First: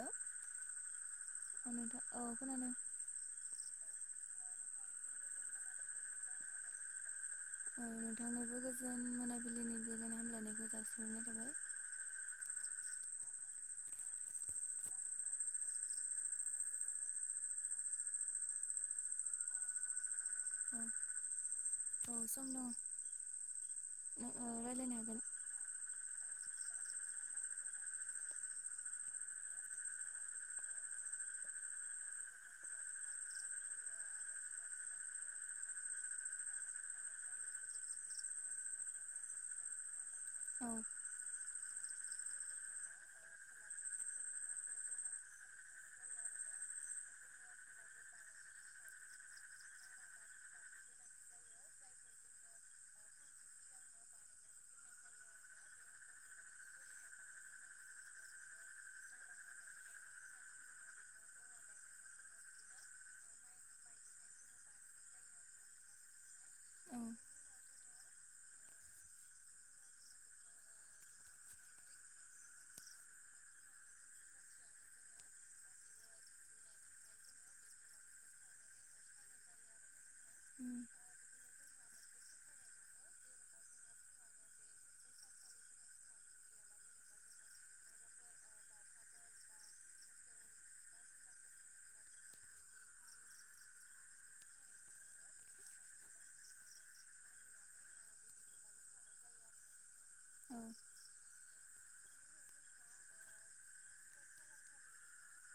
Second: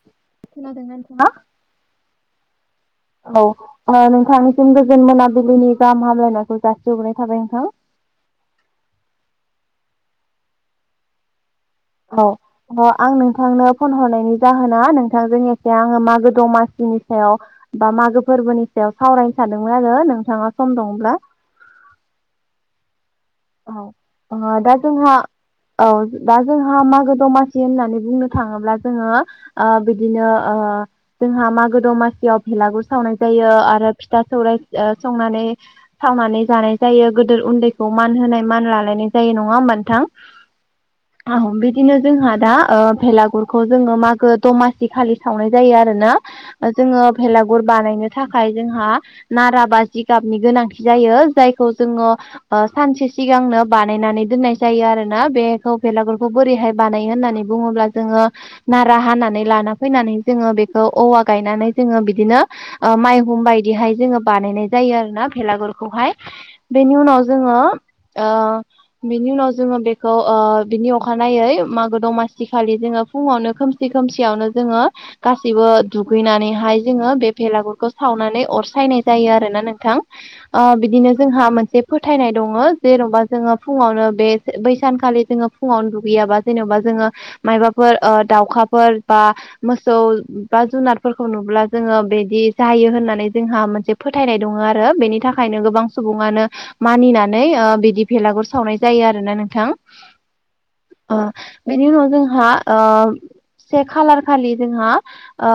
औ खोनादोंना नोंथां नोंथां औ खोनादों औ नोंथांनिसिम गोजोन मोनाबिलिनि गाहाम हामलायनायखौ जासिहरोनाय थाबाय नोंथां औ नोंथांनिबो गोजोन मोनाबिलिनि गोजोन हामलायनायखौ जासिहनाय थाबाय औ अ आं नोंथांनो फन हरनायनि जाहोना नोंथांजों एख आङो मागो दमासिनि सायाव बा मागो फोरबोनि सायाव सावरायनो सानदोंमोन आरो नोंथाङा सम दंब्ला औ सम दं ओ औ दा रायलायनो जोंहा औ दा जोंहा मागो दमासि होननानै बुंनो थाङोब्ला जोङो ओ बिदिनो ओ जोंहा मागो दमासियाव भेलागुर सावनाय जायो आरो फिथा सौराय ओ संनानै सावनानै जानाय जायो गोदोर उन्दैखौ मान होनाय मान लालायनाय जायो नङा मोनथां? औ बिदिनो जोंहा दा भेलागुरखौ जोङो मागो दमासि खालि सावनाय जायो आरोना जोङो भेलागुर बानायनो थाखाय जोंहा नारा बा जिगाबनि गोनांथि जायो जायखौ जोङो ओ सानसे सिगांनो बानायनानै दोननाय जायो आरोना बेखौ बेलागुरखौ बोरैहाय बानायो होननानै बुङोब्ला जोङो नारा हानानै लाना फैनानै जोङो बेखौ औवा गायनानै जोङो बिदिनो ओ माइहुं बायदिहाय जोङो बानायनाय जायो आरो ना भेलागुरखौहाय बेनि औ उनाव जोङो ओ बिनि उनाव जोङो बेखौ ओ बिनि अखानायै मागो दमासि खालि जोङो फुंङावनो खोमसि खोमसियावनो जोङो गाैसैबो दुगैनानैहाय जोङो बे भेलागुरखौ सावनानै अर सायनाय जायो आरोना नोंथां। ओ उम बिदिनो जोंहा मोनसे फोथायनाय दङ जेन'बा जोङो फुङावनो बे बै सानखालि जोङो फुङावनो दुगैयाबा जेनेबा जोङो मायबाफोर ओ दाउखाफोर बा मोसौ बा जुनारफोरखौ नुब्ला जोङो बिदि जायो होननानै जोंहा मोनसे फोथायनाय दङ आरो बेनि थाखायनो गोबां सुबुङानो मानिनानै ओ बिदि भेलागुर सावनाय जायो आरोना नोंथां। ओं। ओ बेनि उनाव जोंहा ओ से खालार खालि जोंहा ओ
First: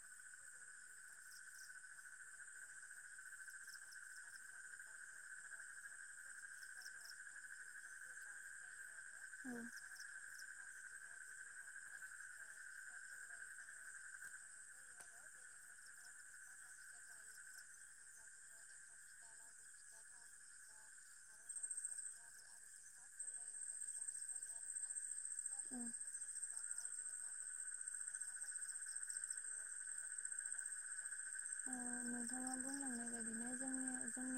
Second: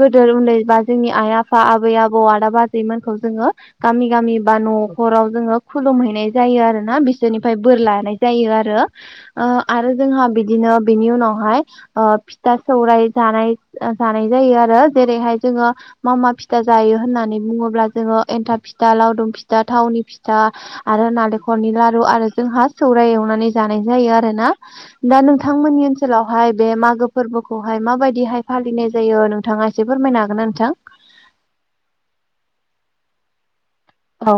गोदो उन्दै बा जोंनि आइ आफा आबै आबौ आदा आजैमोनखौ जोङो गामि गामि बा न'खराव जोङो खुलुमहैनाय जायो आरो ना बिसोरनिफ्राय बोर लानाय जायो आरो ओ औ आरो जोंहा बिदिनो बिनि उनावहाय ओ फिथा सौराय जानाय जानाय जायो आरो जेरैहाय जोङो मा मा फिथा जायो होननानै बुंङोब्ला जोङो एन्था फिथा लावदुम फिथा थावनि फि था आरो नारेंखलनि लारु आरो जोंहा सौराय एवनानै जानाय जायो आरो ना। दा औ नोंथांमोननि ओनसोलाव हाय बे मागो फोरबोखौहाय माबायदिहाय फालिनाय जायो नोंथाङा एसे फोरमायनो हागोन ना नोंथां? ओ नोंथाङा बुंलांनाय बायदिनो जोंनि औ।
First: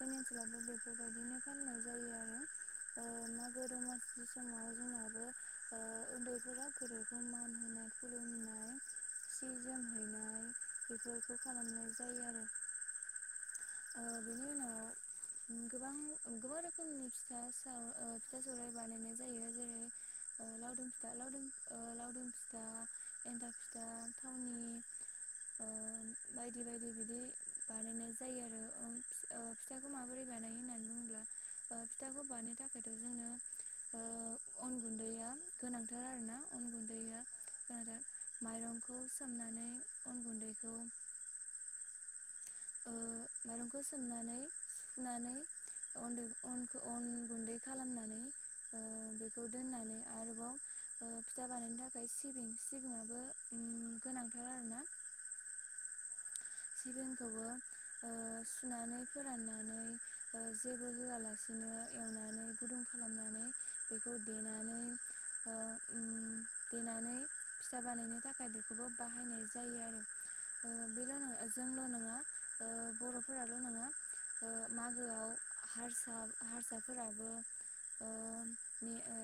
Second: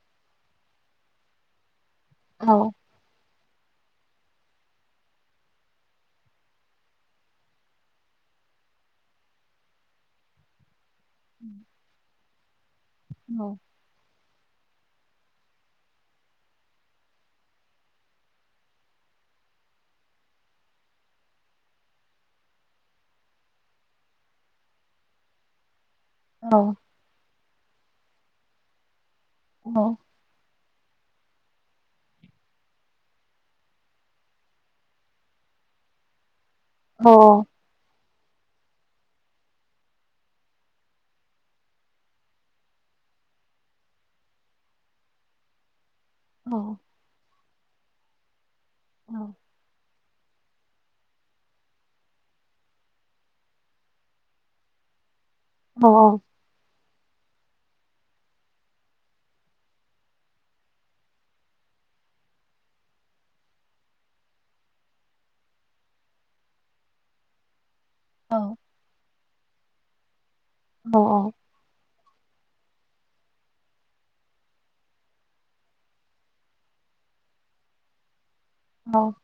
बे ओनसलावबो बेफोरबायदिनो फालिनाय जायो आरो। औ। ओ मागो दमासि समाव जोंनाबो ओ उन्दैफोरा गेदेरखौ मान होनाय खुलुमनाय सि जोम हैनाय बेफोरखौ खालामनाय जायो आरो। औ। ओ बिनि उनाव ओ गोबां गोबां रोखोमनि फिथा साव फिथा सौराय बानायनाय जायो जेरै ओ लावदुम फिथा लावदुम ओ लावदुम फिथा एन्थाफ फिथा थावनि ओ औ बायदि बायदि बिदि बानायनाय जायो आरो ओं ओ औ। बोरै बानाय होननानै बुंङोब्ला ओ फिथाखौ बानायनो थाखायथ' जोंनो ओ अन गुन्दैया गोनांथार आरो ना। अन गुन्दैया आरो माइरंखौ सोमनानै अन गुन्दैखौ ओ माइरंखौ सोमनानै सुनानै अनदै औ अनखो अन गुन्दै खालामनानै ओ बेखौ दोननानै आरोबाव ओ फिथा बानायनो थाखाय सिबिं सिबिङाबो ओम गोनांथार आरो ना। औ औ सिबिंखौबो ओ सुनानै फोराननानै जेबो होआलासिनो एवनानै गुदुं खालामनानै बेखौ देनानै ओ ओम देनानै फिसा बानायनो थाखाय बेखौबो बाहायनाय जायो आरो ओ औ बेल' नङा। जोंल' नंङा ओ बर'फोराल' नंङा। ओ मागोआव हारसा हारसाफोराबो ओ बि औ ओ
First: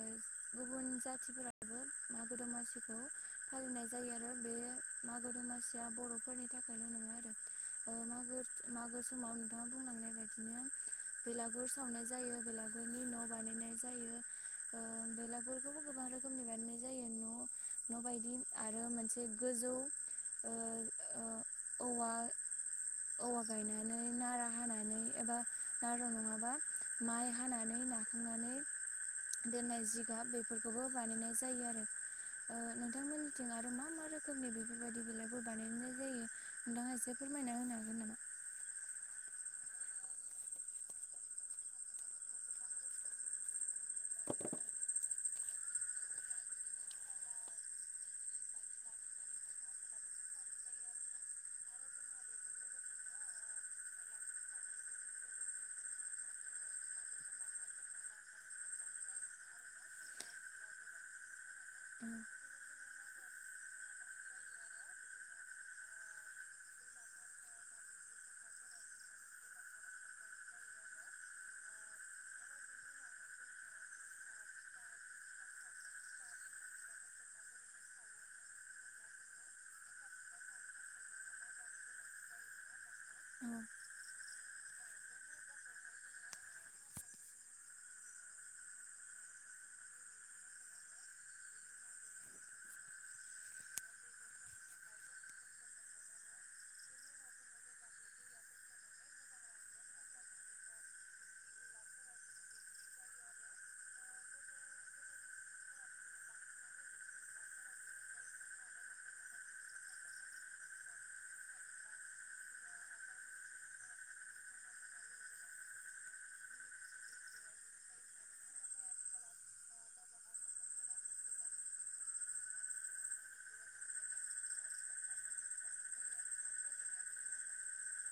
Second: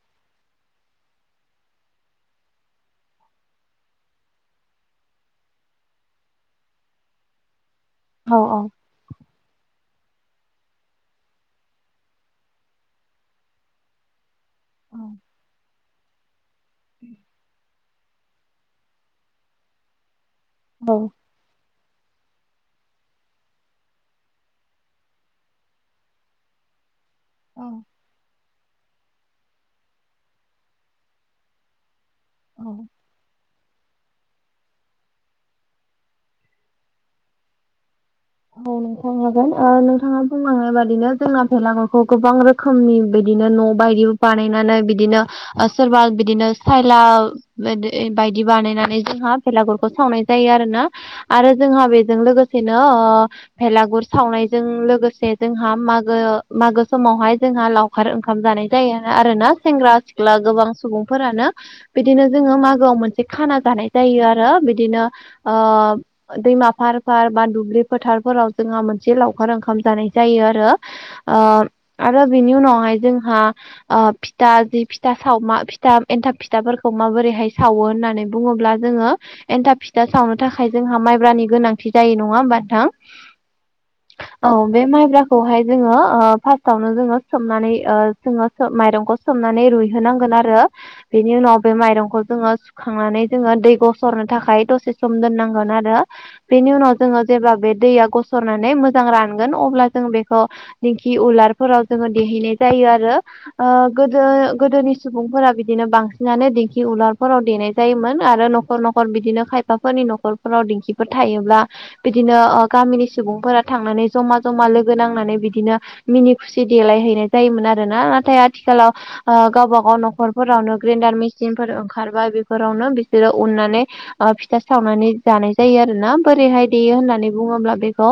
गुबुन जाथिफोराबो मागो दमासिखौ फालिनाय जायो आरो बे मागो दमासिया बर'फोरनि थाखायल' नङा आरो ओ मागो मा समाव नोंथाङा बुंलांनाय बायदिनो बेलागुर सावनाय जायो बेलागुरनि न' बानायनाय जायो। ओ बेलागुरखौबो गोबां रोखोमनि बानायनाय जायो न' न' बायदि आरो मोनसे गोजौ ओ औवा औवा गायनानै नारा हानानै एबा नारा नङाबा माइ औ हानानै नाखांनानै दोननाय जिगाब बेफोरखौबो बानायनाय जायो आरो ओ औ नोंथांमोनि थिं आरो मा मा रोखोमनि बेफोरबायदि बिलागुर बानायनाय जायो नोंथाङा एसे फोरमायना होनो हागोन नामा? औ नोंथां हागोन ओ नोंथाङा बुंलांनाय बादिनो जोंना भेलागुरखौ गोबां रो खोमनि बिदिनो न' बायदि बानायनानै बिदिनो सोरबा बिदिनो सायला बायदि बानायनानै जोंहा बेेलागुरखौ सावनाय जायो आरो ना। आरो जोंहा बेजों लोगोसेनो ओ भेलागुर सावनायजों लोगोसे जोंहा मागो मागो समावहाय जोंहा लाव खार ओंखाम जानाय जायो आरो ना सेंग्रा सिख्ला गोबां सुबुंफोरानो बिदिनो जोङो मागोआव मोनसे खाना जानाय जायो आरो बिदिनो ओ दैमा फार फार बा दुब्लि फोथारफोराव जोंहा मोनसे लावखार ओंखाम जानाय जायो आरो। ओ आरो बिनि उनावहाय जोंहा ओ फिथा जि फिथा सावा फिथा एन्थाब फिथाफोरखौ माबोरैहाय सावो होननानै बुङोब्ला जोङो एन्थाब फिथा सावनो थाखाय जोंहा माइब्रानि गोनांथि जायो नङा होमबा नोंथां। औ बे माइब्राखौहाय जोङो फार्स्टावनो जोङो सोमनानै जोङो माइरंखौ सोमनानै रुइहोनांगोन आरो बेनि उनाव बे माइरंखौ जोङो खांनानै जोङो दै गस'रनो थाखाय दसे सम दोननांगोन आरो बेनि उनाव जोङो जेब्ला बे दैया गस'रनानै मोजां रानगोन अब्ला जों बेखौ दिंखि उलारफोराव जोङो देहैनाय जायो आरो ओ गोदो गोदोनि सुबुंफोरा बिदिनो बांसिनानो दिंखि उलारफोराव देनाय जायोमोन आरो न खर न'खर बिदिनो खायफाफोरनि न'खरफोराव दिंखिफोर थायोब्ला बिदिनो गामिनि सुबुंफोरा थांनानै जमा जमा लोगो नांनानै बिदिनो मिनि खुसि देलायहैनाय जायोमोन आरो ना नाथाय आथिखालाव गावबा गाव नखरफोरावनो ग्रेन्डार मेसिनफोर ओंखारबाय बेफोरावनो बिसोरो उननानै फिथा सावनानै जानाय जायो आरोना बोरैहाय देयो होननानै बुङोब्ला बेखौ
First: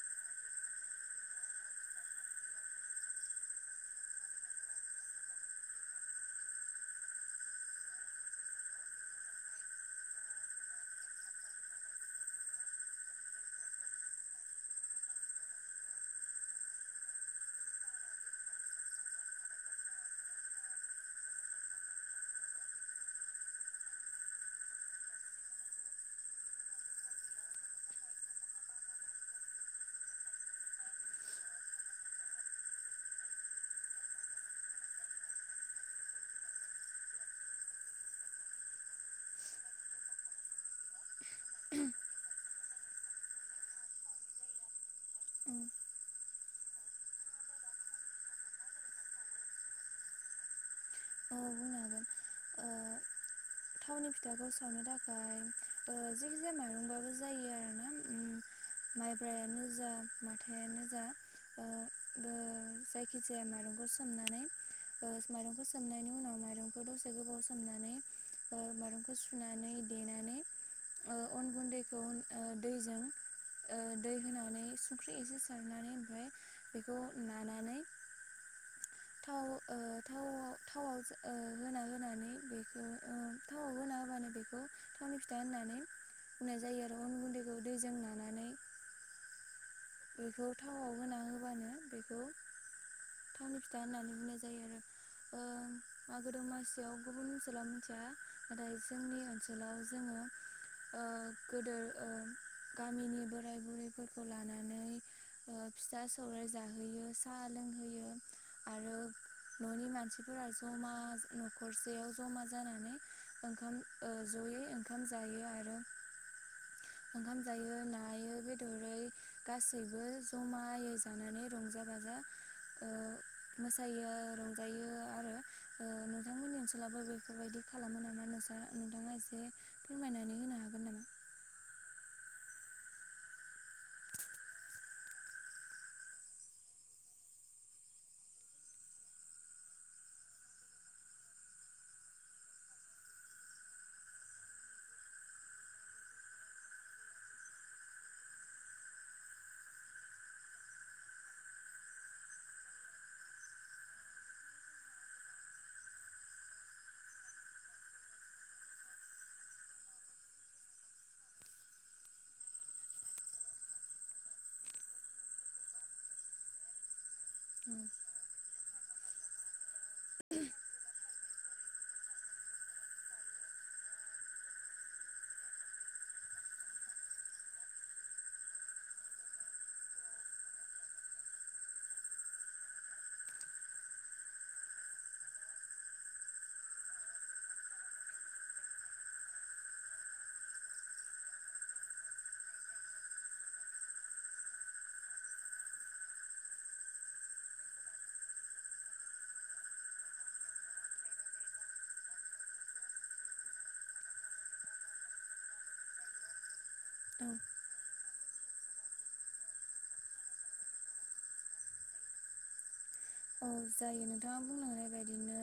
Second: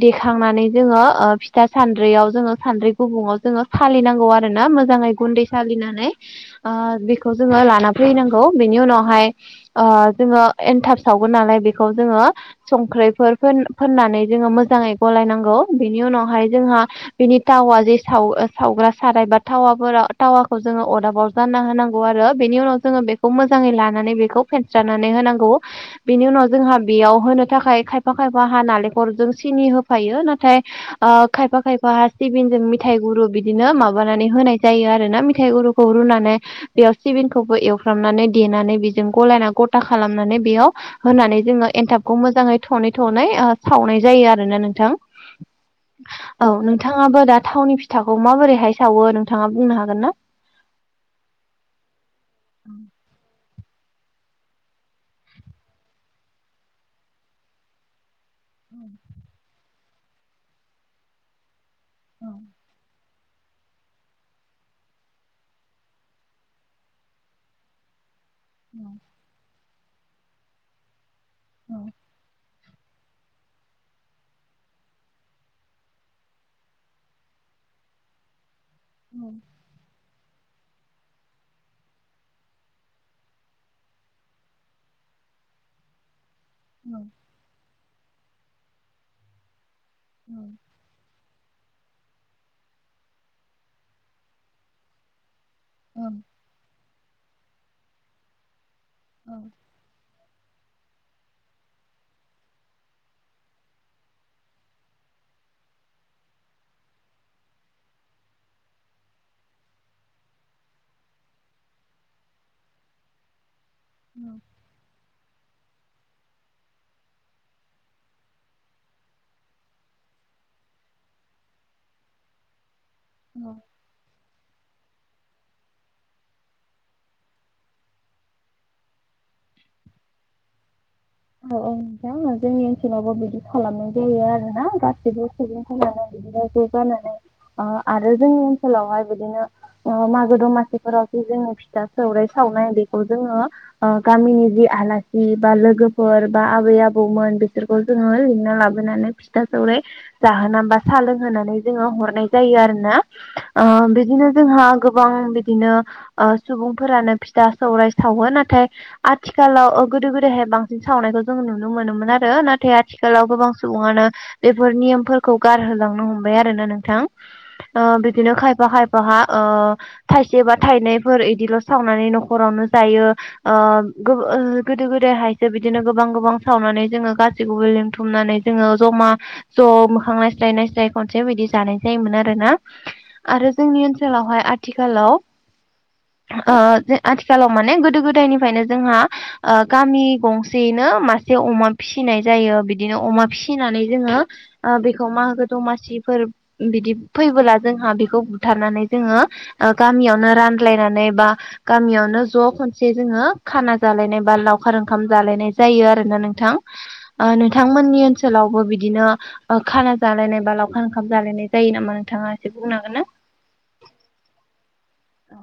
देखांनानै जोङो ओ फिथा सान्द्रियाव जोङो सानद्रि गुबुङाव जोङो सालिनांगौ आरोना मोजाङै गुन्दै सालिनानै ओ बेखौ जोङो लाना फैनांगौ बेनि उनावहाय ओ जोङो एनथाब सावगोन नालाय बेखौ जोङो संख्रिफोर फोन-फोननानै जोङो मोजाङै गलायनांगौ बेनि उनावहाय जोंहा बिनि टावा जे साव सावग्रा साराय बा टावाफोराव थावाखौ जोङो अरदाबाव जानना होनांगौ आरो बेनि उनाव जोङो बेखौ मोजाङै लानानै बेखौ फेनस्रानानै होनांगौ। बेनि उनाव जोंहा बेयाव होनो थाखाय खायफा खायफा हा नालेंखरजों सिनि होफायो नाथाय ओ खायफा खायफा हा सिबिनजों मिथायाइ गुरु बिदिनो माबानानै होनाय जायो आरो ना मिथाइ गुरुखौ खौ रुनानै बेयाव सिबिंखौबो एवफ्रामनानै देनानै बेजों गलायना गथा खालामनानै बेयाव होननानै जोंङो एनथाबखौ मोजाङै थनै थनै सावनाय जायो आरोोना नोंथां औ नोंथांङाबो दा थावनि फिथाखौ माबोरैहाय सावो नोंथाङा बुंनो हागोन ना औ बुंनो हागोन ओ [inaudible] थावनि फिथाखौ सावनो थाखाय ओ जायखिजाया माइरंबाबो जायो आरोना ओम। माइब्रायानो जा माथायानो जा ओ बो जायखि जायखिजाया माइरंखौ सोमनानै माइरंखौ सोमनायनि उनाव माइरंखौ दसे गोबाव सोमनानै माइरंखौ सुनानै देनानै अन गुन्दैखौ दैजों ओ दै होनानै संख्रि एसे सारनानै ओमफ्राय बेखौ नानानै थाव थाव थावआव होना होनानै बेखौ थावआव होना होबानो बेखौ थावनि फिथा होननानै बुंनाय जायो आरो अन गुन्दैखौ दैजों नानानै बेखौ थावआव होना होबानो बेखौ थावनि फिथा होननानै बुंनाय जायो आरो ओ मागो दमासियाव गुबुन ओनसोलाव मिथिया नाथाय जोंनि ओनसोलाव जोंङो गोदो गामिनि बोराय बुरैफोरखौ लानानै नानै फिसा सौर जाहोयो साहा लोंहोयो आरो न'नि मानसिफोरा ज'मा न'खरसेयाव जमा जानानै ओंखाम जयै ओंखाम जायो आरो ओंखाम जायो नायै बेदरै गासैबो जमायै जानानै रंजा बाजा मोसायो रंजायो आरो नोंथांमोननि ओनसोललाावबो बेफोरबायदि खालामो नामा नोंसा नोंथांङा एसे फोरमायनानै होनो हागोन नामा औ औ नोंजां जोंनि ओनसोलावबो बिदि खालामनाय जायो आरो ना गासैबो सुबुंफोरानो जानानै आरो जोंनि ओनसोलावहाय बिदिनो मागो दमासिफोरावस जोंनि फिथा सौरायाइ सावनाय बेखौ जोंङो ओ गामिनि जि आलासि बा लोगो फोर बा आबै आबौमोन बिसोरखौ जोंङो लिंना लाबोनानै फिथा सौराय जाहोना बा साहा लोंहोनानै जोंङो हरनाय जायो आरो ना बिदिनो जोंहा गोबां बिदिनो सुबुंफोरानो फिथा सौराय सावो नाथाय आथिखालाव गोदो गोदायहाय बांसि बिदि सावनायखौ जों नुनो मोनोमोन आरो नाथाय आथिखालाव गोबां सुबुंङानो बेफोर नियमफोरखौ गारहोलांनो हमबाय आरोना नोंथां बिदिनो खायफा खायफाहा थाइसे बा थाइनैफोर बिदिल' सावनानै न'खरावनो जायो आ गोदो गोदाहाय बिदिनो गोबां गोबां सावनानै जोंङो गासैखौबो लिंथुमनानै जोंङो जमा ज' मोखां ननायस्लाय ननायस्लाय खनसे बिायदि जानाय जायोमोन आरो ना आरो जोंनि ओनसोलावहाय आथिखालाव ओ आथिखालाव माने गोदो गोदायनिफ्रायनो जोंहा गामि गंसेयैनो मासे अमा फिसिनाय जायो बिदिनो अमा फिसिनानै जोंङो बेखौ माोगो दमासिफोर बिदि फैबोला जोंहा बेखौ बुथारनानै जोंङो गामियावनो रानलायनानै बा गामियावनो ज' खनसे जोङो खाना जालायनाय बा लावखारों ओंखाम जालायनाय जायो आरोना नोंथां औ नोंथांमोननि ओनसोलावबो बिदिनो खाना जालायनाय बा लावखार ओंखाम जालायनाय जायो नामा नोंथाङा एसे बुंनो हांगोन ना औ जायो नोंथाङा बुंनांनाय बदिनो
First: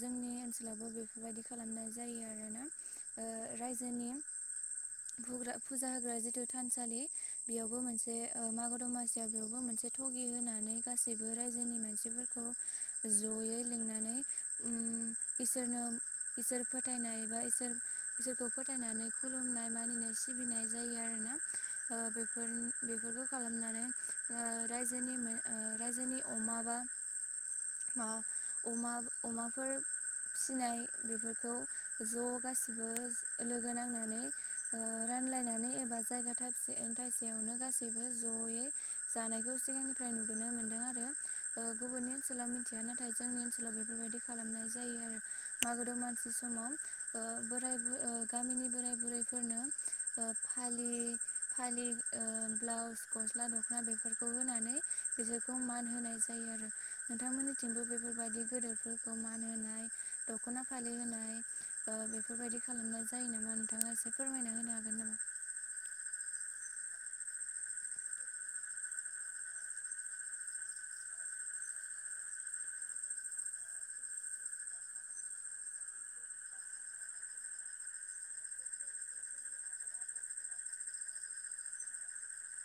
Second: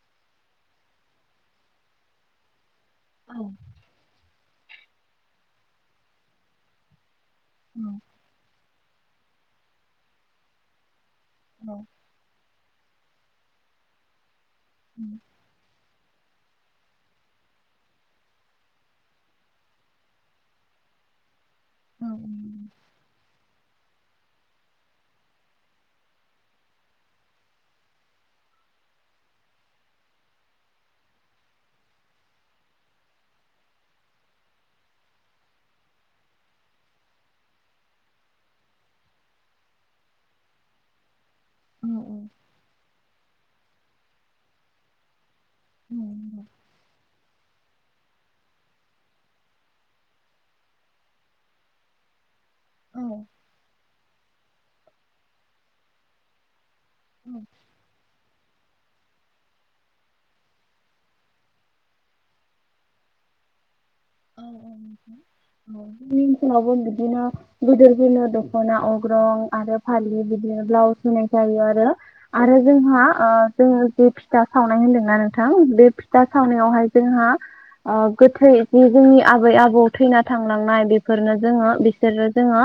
जोंनि ओनसोलावबो बेफोरबायदि खालामनाय जायो आरोना जोंनि फुजा होग्रा जिथु थानसालि बेयावबो मोनसे मागो दमासियाव बेयावबो मोनसे थगि होनानै गासैबो रायजोनि मानसि फोरखौ जयै लिंनानै ओम इसोरनो इसोर फोथायनाय बा इसोरखौ फोथायनानै खुलुमनाय मानिनाय सिबिनाय जायो आरोना। ओ बेफोरखौ खालामनानै ओ राजोनि रायजोनि अमा बा मा अमा अमाफोर फिनाय बेफोरखौ ज' गासिबो लोगो नांनानै रानलायनानै एबा जायगा थाबसे थाइसेयावनो गासैबो ज'यै जानायखौ सिगांनिफ्राय नुुबोनो मोनदों आरो गुबुननि ओनसोलाव मिथिया नाथाय जोंनि ओनसोलाव बेफोरबायदि खालामनाय जायो आरो मागो मानसि समाव बोराइ ओ गामिनि बोराइ बुरैफोरनो ओ फालि ओ फालि ब्लाउस, गस्ला दख'ना बेफोरखौ होनानै बिसोरखौ मान होनाय जायो आरो नोंथांमोननिथिंबो बेबा बेफोरबायदि गेदोरफोरखौ मान होनाय दखना फालि होनाय ओ बे बेफोरबायदि खालामनाय जायो? नामा नोंथाङा एसे फोरमायना होनो हागोन नामा? औ निमस नाब अन्द दिना [unintelligible] [unintelligible] गिदिर गिलिर दख'ना अग्रं आरो फालि बिदिनो ब्लाउस होनाय जायो आरो। आरो जोंहा जोङो जे फिथा सावनाय होनदोंना नोंथां बे फिथा सावनायावहाय जोंहा अ'गोथै बे जोंनि आबै आबौ थैना थांलांनाय बेफोरनो जोङो बिसोरो जोङो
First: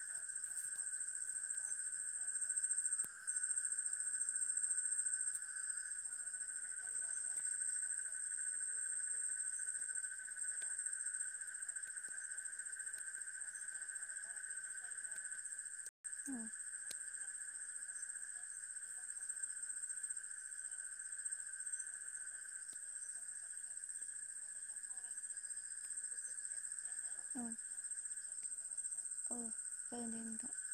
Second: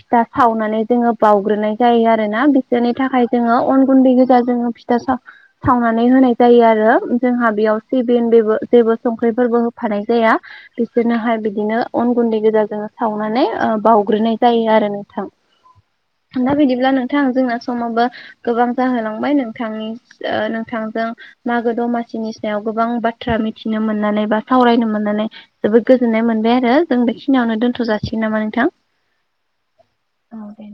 फिथा सावनानै जोङो बावग्रोनाय जायो। आरोना बिसोरनि थाखाय जोङो अन गुन्दै गोजा जोङो दस [unintelligible] सावनानै होनाय जायो आरो जोंहा बेयाव सिबिन बेबो जेबो संख्रिफोरबो होफानाय जाया बिसोरनोहाय बिदिनो अन गुन्दै गोजाजों सावनानै ओ बाउग्रोनाय जायो। आरो नोंथां औ दा बिदिब्ला नोंथां जोंना समावबो गोबां जाहोलांबाय नोंथांनि नोंथांजों मागो दमासिनि सायाव गोबां बाथ्रा मिथिनो मोननानै बा सावरायनो मोन नानै जोबोद गोजोननाय मोनबाय आरो जों बेखिनियावनो दोन्थ' जासिगोन नामा नोंथां। अ जागोन दे नोंथां।